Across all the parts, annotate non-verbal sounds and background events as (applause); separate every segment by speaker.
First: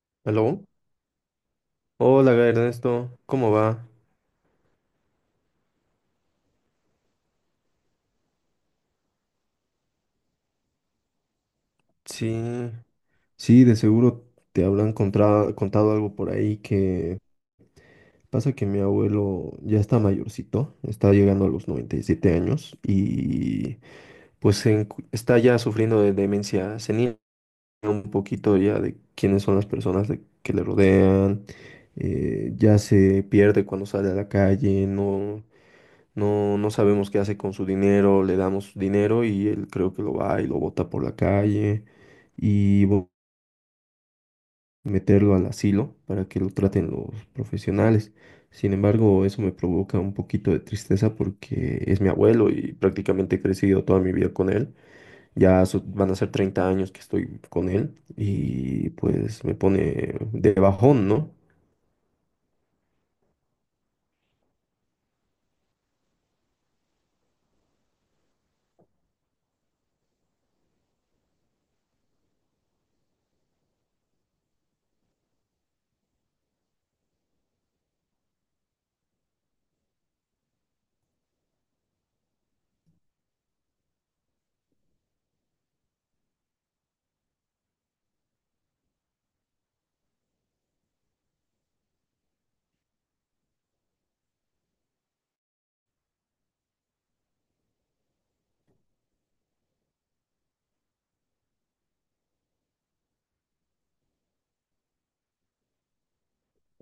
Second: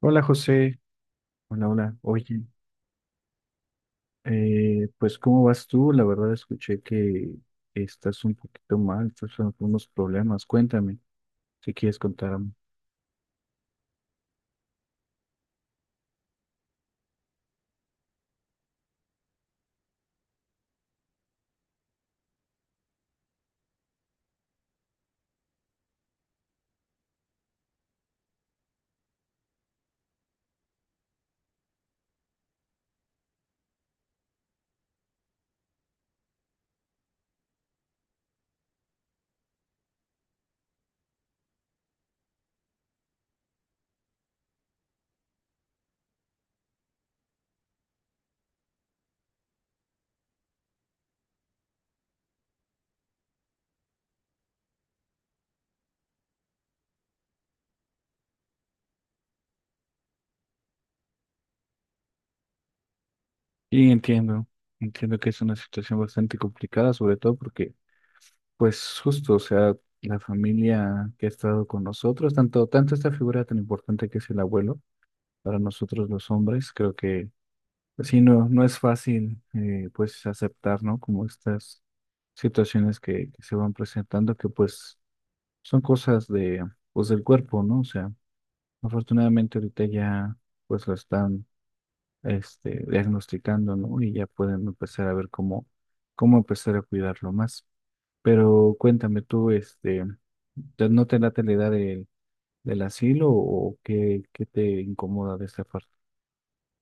Speaker 1: Hola
Speaker 2: ¿Aló?
Speaker 1: José, hola.
Speaker 2: Hola,
Speaker 1: Oye,
Speaker 2: Ernesto, ¿cómo va?
Speaker 1: pues, ¿cómo vas tú? La verdad escuché que estás un poquito mal, estás con unos problemas. Cuéntame, si quieres
Speaker 2: Sí,
Speaker 1: contarme.
Speaker 2: sí, de seguro te habrán contado algo por ahí, que pasa que mi abuelo ya está mayorcito, está llegando a los 97 años y pues está ya sufriendo de demencia senil, un poquito ya de quiénes son las personas que le rodean, ya se pierde cuando sale a la calle. No, No, no sabemos qué hace con su dinero, le damos dinero y él creo que lo va y lo bota por la calle, y meterlo al asilo para que lo traten los profesionales. Sin embargo, eso me provoca un poquito de tristeza porque es mi abuelo y prácticamente he crecido toda mi vida con él. Van a ser 30 años que estoy con él y pues me pone de bajón, ¿no?
Speaker 1: Y entiendo, entiendo que es una situación bastante complicada, sobre todo porque, pues justo, o sea, la familia que ha estado con nosotros, tanto, tanto esta figura tan importante que es el abuelo, para nosotros los hombres, creo que pues sí, no, no es fácil, pues, aceptar, ¿no? Como estas situaciones que se van presentando, que pues son cosas de, pues, del cuerpo, ¿no? O sea, afortunadamente ahorita ya, pues, lo están, este, diagnosticando, ¿no? Y ya pueden empezar a ver cómo, cómo empezar a cuidarlo más. Pero cuéntame tú, este, ¿no te late la idea del asilo o qué, qué te incomoda de esta parte?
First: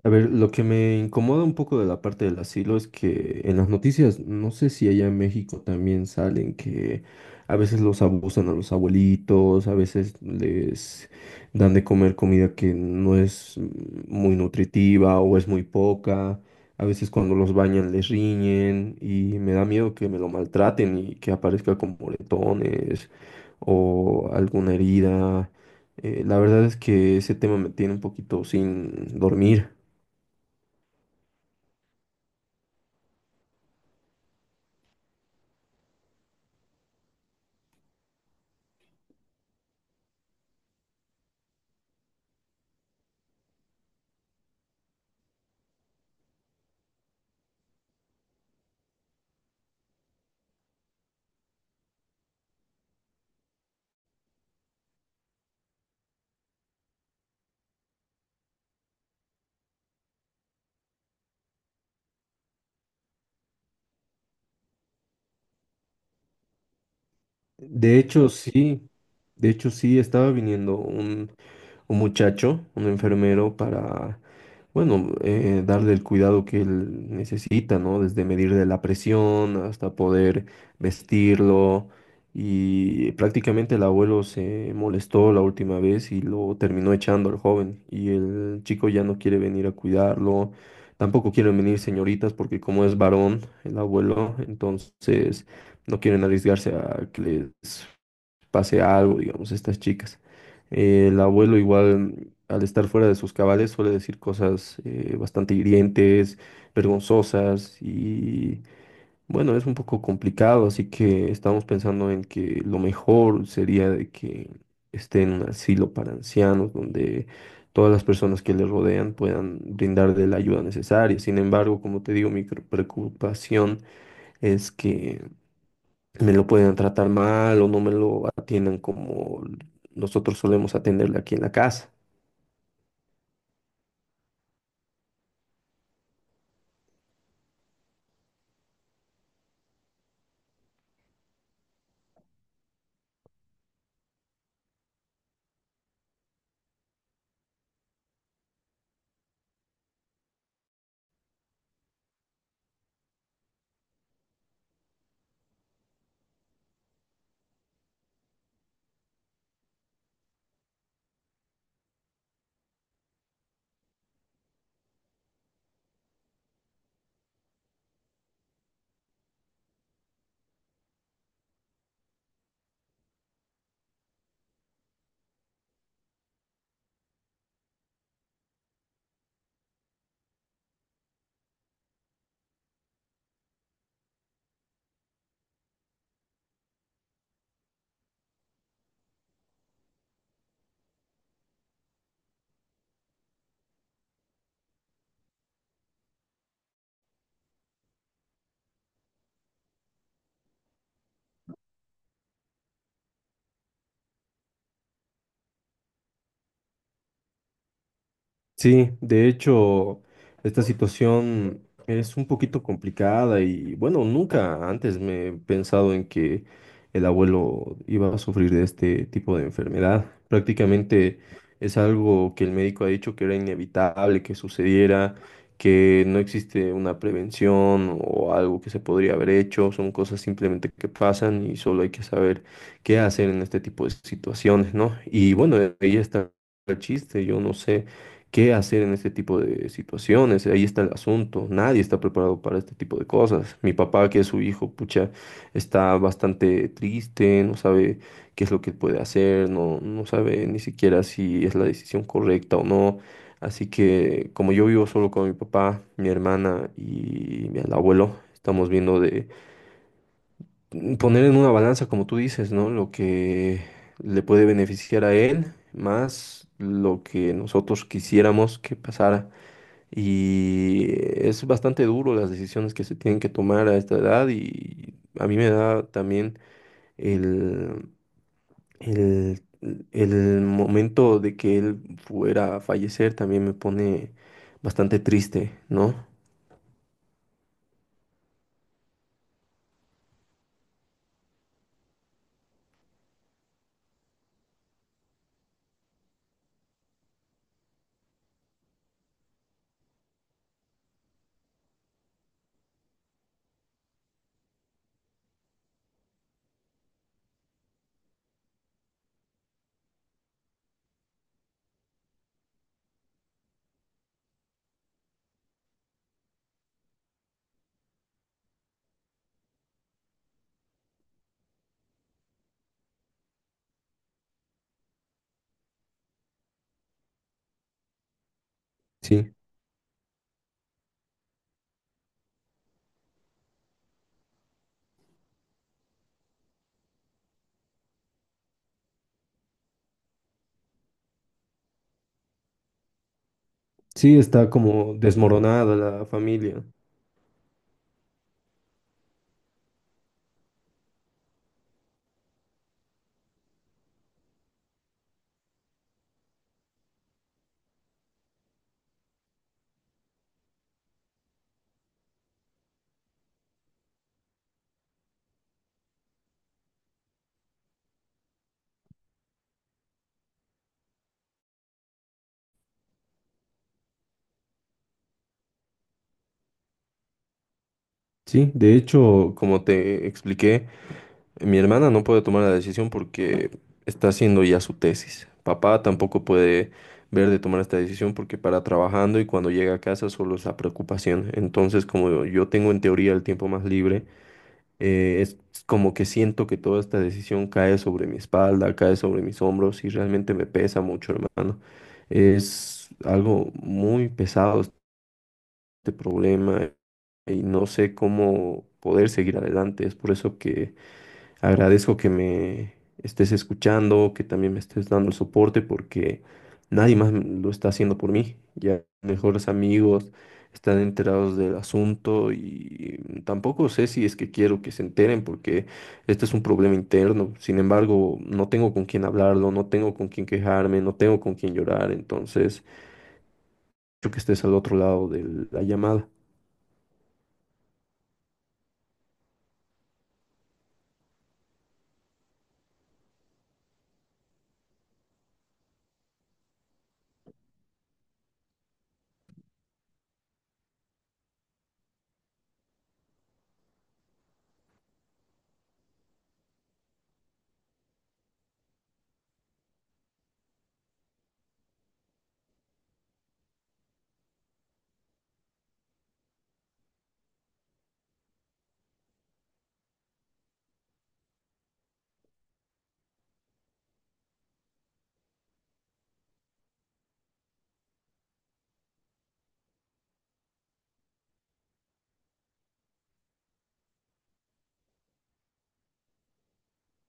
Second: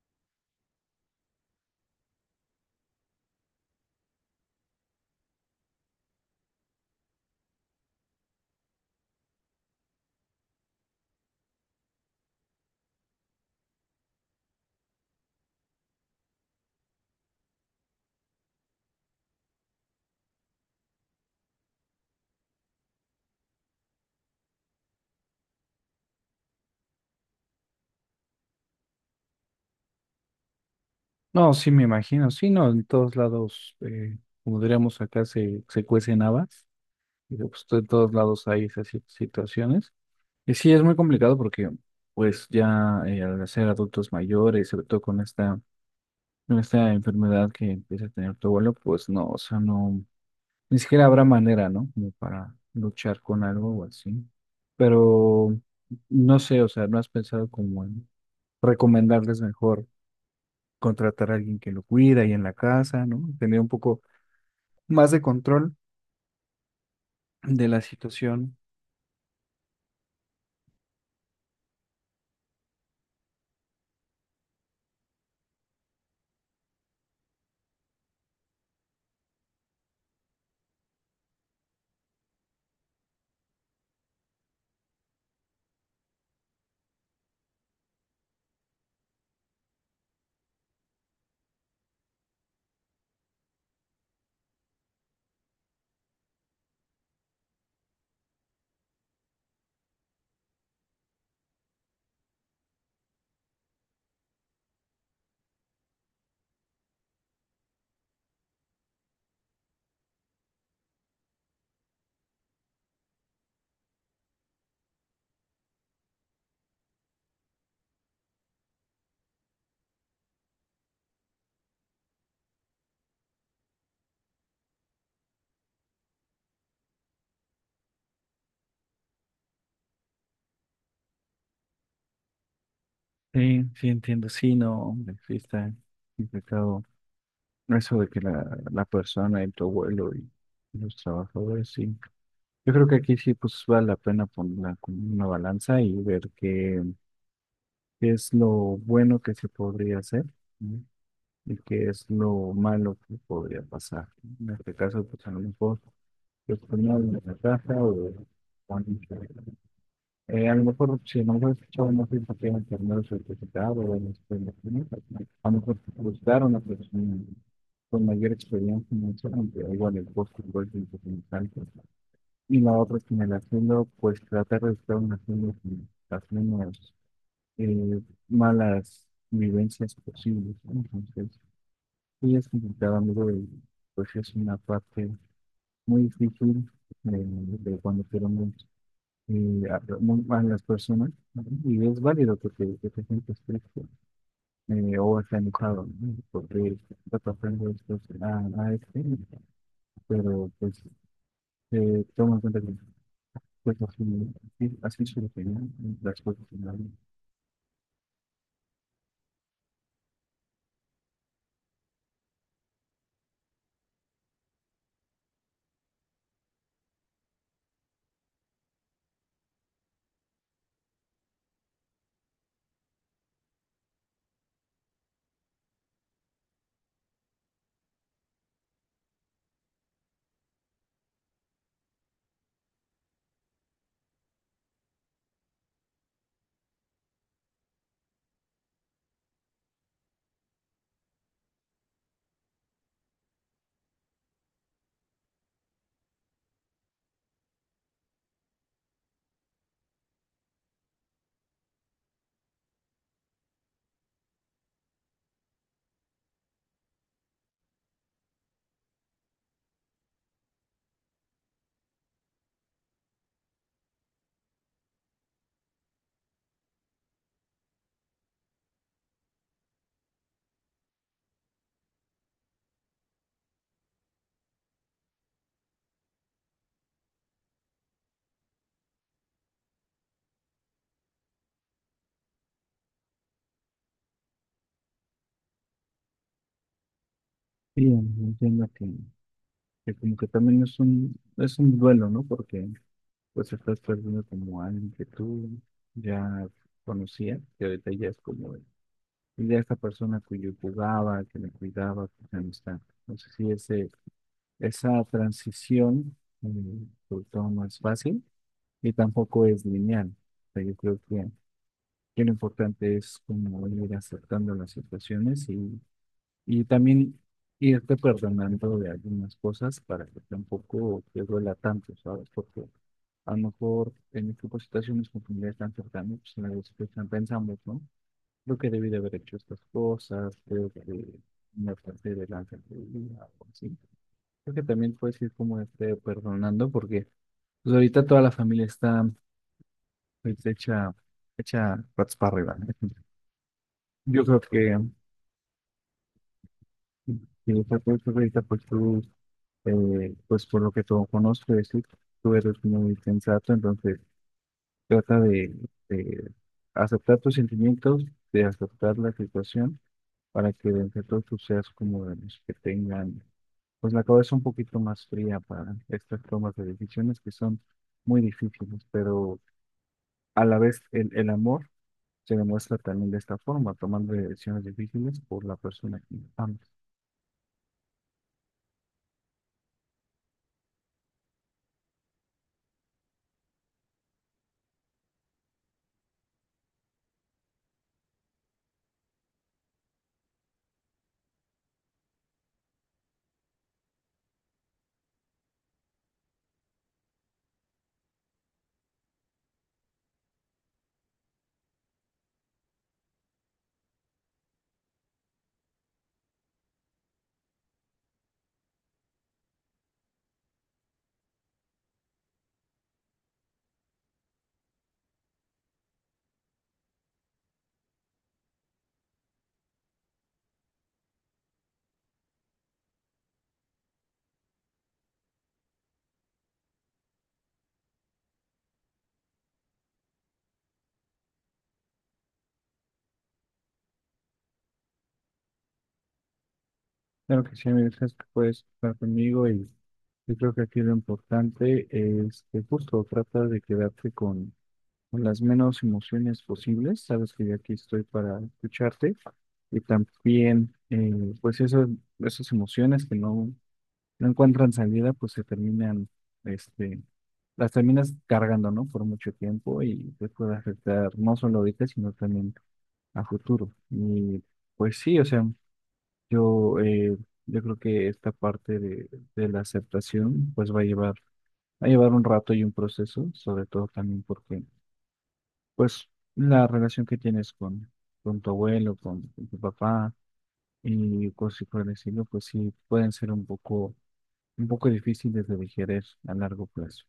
Speaker 2: A ver, lo que me incomoda un poco de la parte del asilo es que en las noticias, no sé si allá en México también salen, que a veces los abusan a los abuelitos, a veces les dan de comer comida que no es muy nutritiva o es muy poca, a veces cuando los bañan les riñen, y me da miedo que me lo maltraten y que aparezca con moretones o alguna herida. La verdad es que ese tema me tiene un poquito sin dormir.
Speaker 1: No, sí me imagino, sí, no, en todos lados, como diríamos acá, se cuecen habas, y pues, en todos lados hay esas situaciones. Y sí, es muy complicado porque pues ya al ser adultos mayores, sobre todo con esta enfermedad que empieza a tener tu abuelo, pues no, o sea, no, ni siquiera habrá manera, ¿no? Como para luchar con algo o así. Pero no sé, o sea, ¿no has pensado como en recomendarles mejor? Contratar a alguien que lo cuida ahí en la casa, ¿no? Tener un poco más de control de la
Speaker 2: De hecho,
Speaker 1: situación.
Speaker 2: sí, de hecho, sí, estaba viniendo un muchacho, un enfermero, para, bueno, darle el cuidado que él necesita, ¿no? Desde medirle la presión hasta poder vestirlo. Y prácticamente el abuelo se molestó la última vez y lo terminó echando al joven. Y el chico ya no quiere venir a cuidarlo. Tampoco quieren venir señoritas porque como es varón el abuelo, entonces no quieren arriesgarse a que les pase algo, digamos, a estas chicas. El abuelo igual, al estar fuera de sus cabales, suele decir cosas bastante hirientes, vergonzosas, y bueno, es un poco complicado, así que estamos pensando en que lo mejor sería de que esté en un asilo para ancianos donde todas las personas que le rodean puedan brindarle la ayuda necesaria. Sin embargo, como te digo, mi preocupación es que me lo pueden tratar mal o no me lo atienden como nosotros solemos atenderle aquí en la casa.
Speaker 1: Sí, sí, entiendo. Sí, no, hombre, sí está complicado. Eso de que la persona y tu abuelo y los trabajadores, sí. Yo creo que aquí sí, pues vale la pena ponerla como una balanza y ver qué, qué es lo bueno que se podría hacer, ¿no? Y qué es lo malo que podría pasar. En este caso, pues a lo mejor, yo ponía en la casa o alguien que- a lo mejor, si no lo he escuchado, no sé si tienen terminado el certificado o en a lo mejor buscar una persona con mayor experiencia financiera, aunque igual el costo igual es importante. Y la otra es que en el haciendo, pues tratar de estar un haciendo con las menos eh, malas vivencias posibles, ¿no? Entonces, sí es complicado, amigo, y pues es una parte muy difícil, de cuando tenemos y a, a las personas, ¿no? Y es válido que que te sientas triste, o estés enojado, ¿no? Porque está pasando esto a este, pero pues, toma en cuenta que pues, así, así solucionan las cosas en la vida.
Speaker 2: Sí, de hecho, esta situación es un poquito complicada y bueno, nunca antes me he pensado en que el abuelo iba a sufrir de este tipo de enfermedad. Prácticamente es algo que el médico ha dicho que era inevitable que sucediera, que no existe una prevención o algo que se podría haber hecho. Son cosas simplemente que pasan y solo hay que saber qué hacer en este tipo de situaciones, ¿no? Y bueno, ahí está el chiste, yo no sé. ¿Qué hacer en este tipo de situaciones? Ahí está el asunto. Nadie está preparado para este tipo de cosas. Mi papá, que es su hijo, pucha, está bastante triste, no sabe qué es lo que puede hacer, no, no sabe ni siquiera si es la decisión correcta o no. Así que como yo vivo solo con mi papá, mi hermana y mi el abuelo, estamos viendo de poner en una balanza, como tú dices, ¿no? Lo que le puede beneficiar a él, más lo que nosotros quisiéramos que pasara, y es bastante duro las decisiones que se tienen que tomar a esta edad, y a mí me da también el, el, el momento de que él fuera a fallecer también me pone bastante triste, ¿no?
Speaker 1: Sí, entiendo que como que también es un duelo, ¿no? Porque pues estás perdiendo como a alguien que tú ya conocías, que ahorita ya es como y de esta persona cuyo jugaba, que le cuidaba, que ya no está. Entonces, sí, ese, esa transición, eh, sobre todo no es fácil y tampoco es lineal. O sea, yo creo que lo importante es como ir aceptando las situaciones y también irte perdonando de algunas cosas para que tampoco te duela tanto, ¿sabes? Porque a lo mejor en este tipo de situaciones con familiares tan cercanas, pues a veces pues, pensamos, ¿no? Creo que debí de haber
Speaker 2: Sí,
Speaker 1: hecho estas cosas, creo que me pasé de lanza en algo así. Creo que también puedes ir como este perdonando, porque pues ahorita toda la familia está pues, hecha, hecha patas para arriba, ¿no? (laughs)
Speaker 2: sí,
Speaker 1: Yo creo
Speaker 2: está
Speaker 1: que
Speaker 2: como desmoronada la familia.
Speaker 1: si está pues ahorita pues tú, pues por lo que tú conozco, es decir, tú eres muy sensato, entonces trata de aceptar tus sentimientos, de aceptar la situación para que de entre todos tú seas como de los que tengan, pues la cabeza un poquito más fría para estas tomas de decisiones que son muy difíciles, pero a la vez el amor se demuestra también de esta forma, tomando decisiones difíciles por la persona que amas.
Speaker 2: Sí, de hecho, como te expliqué. Mi hermana no puede tomar la decisión porque está haciendo ya su tesis. Papá tampoco puede ver de tomar esta decisión porque para trabajando, y cuando llega a casa solo es la preocupación. Entonces, como yo tengo en teoría el tiempo más libre, es como que siento que toda esta decisión cae sobre mi espalda, cae sobre mis hombros y realmente me pesa mucho, hermano. Es algo muy pesado este problema y no sé cómo poder seguir adelante. Es por eso que agradezco que me estés escuchando, que también me estés dando el soporte, porque nadie más lo está haciendo por mí. Ya mejores amigos están enterados del asunto, y tampoco sé si es que quiero que se enteren, porque este es un problema interno. Sin embargo, no tengo con quién hablarlo, no tengo con quién quejarme, no tengo con quién llorar. Entonces, yo que estés al otro lado de la llamada.
Speaker 1: Claro que sí, amigo, sabes que puedes estar conmigo y yo creo que aquí lo importante es que justo trata de quedarte con las menos emociones posibles. Sabes que yo aquí estoy para escucharte y también, pues, eso, esas emociones que no, no encuentran salida, pues se terminan, este, las terminas cargando, ¿no? Por mucho tiempo y te puede afectar no solo ahorita, sino también a futuro. Y pues sí, o sea, yo, yo creo que esta parte de la aceptación, pues va a llevar un rato y un proceso, sobre todo también porque pues la relación que tienes con tu abuelo, con tu papá y cosas por el estilo, pues sí pueden ser un poco difíciles de digerir a largo plazo.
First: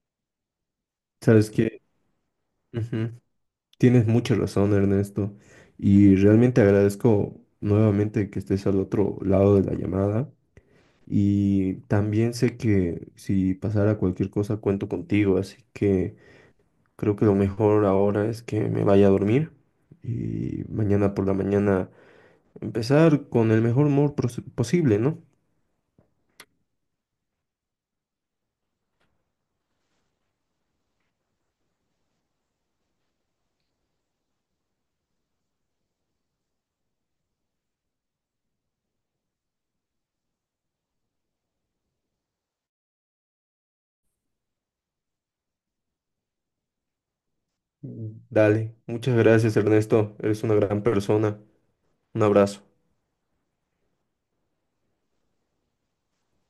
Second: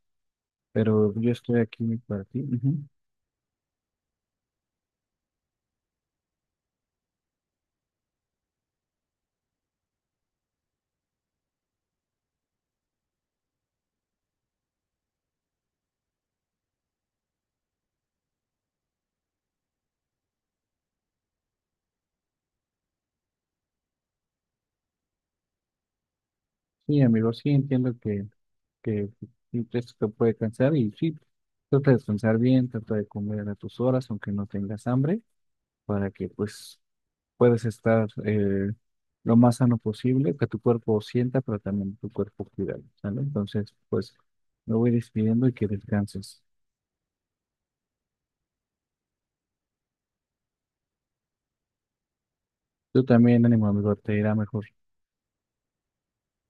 Speaker 1: Pero yo
Speaker 2: ¿Sabes
Speaker 1: estoy
Speaker 2: qué?
Speaker 1: aquí para ti. Ujú.
Speaker 2: Ujú. Tienes mucha razón, Ernesto, y realmente agradezco nuevamente que estés al otro lado de la llamada, y también sé que si pasara cualquier cosa cuento contigo, así que creo que lo mejor ahora es que me vaya a dormir, y mañana por la mañana empezar con el mejor humor posible, ¿no?
Speaker 1: Sí, amigo, sí entiendo que sí, esto te puede cansar y sí, trata de descansar bien, trata de comer a tus horas, aunque no tengas hambre, para que pues puedes estar lo más sano posible, que tu cuerpo sienta, pero también tu cuerpo cuida, ¿sale? Entonces, pues me voy despidiendo y que descanses.
Speaker 2: Dale, muchas gracias, Ernesto, eres una gran persona, un abrazo.
Speaker 1: Tú también, ánimo amigo, te irá mejor.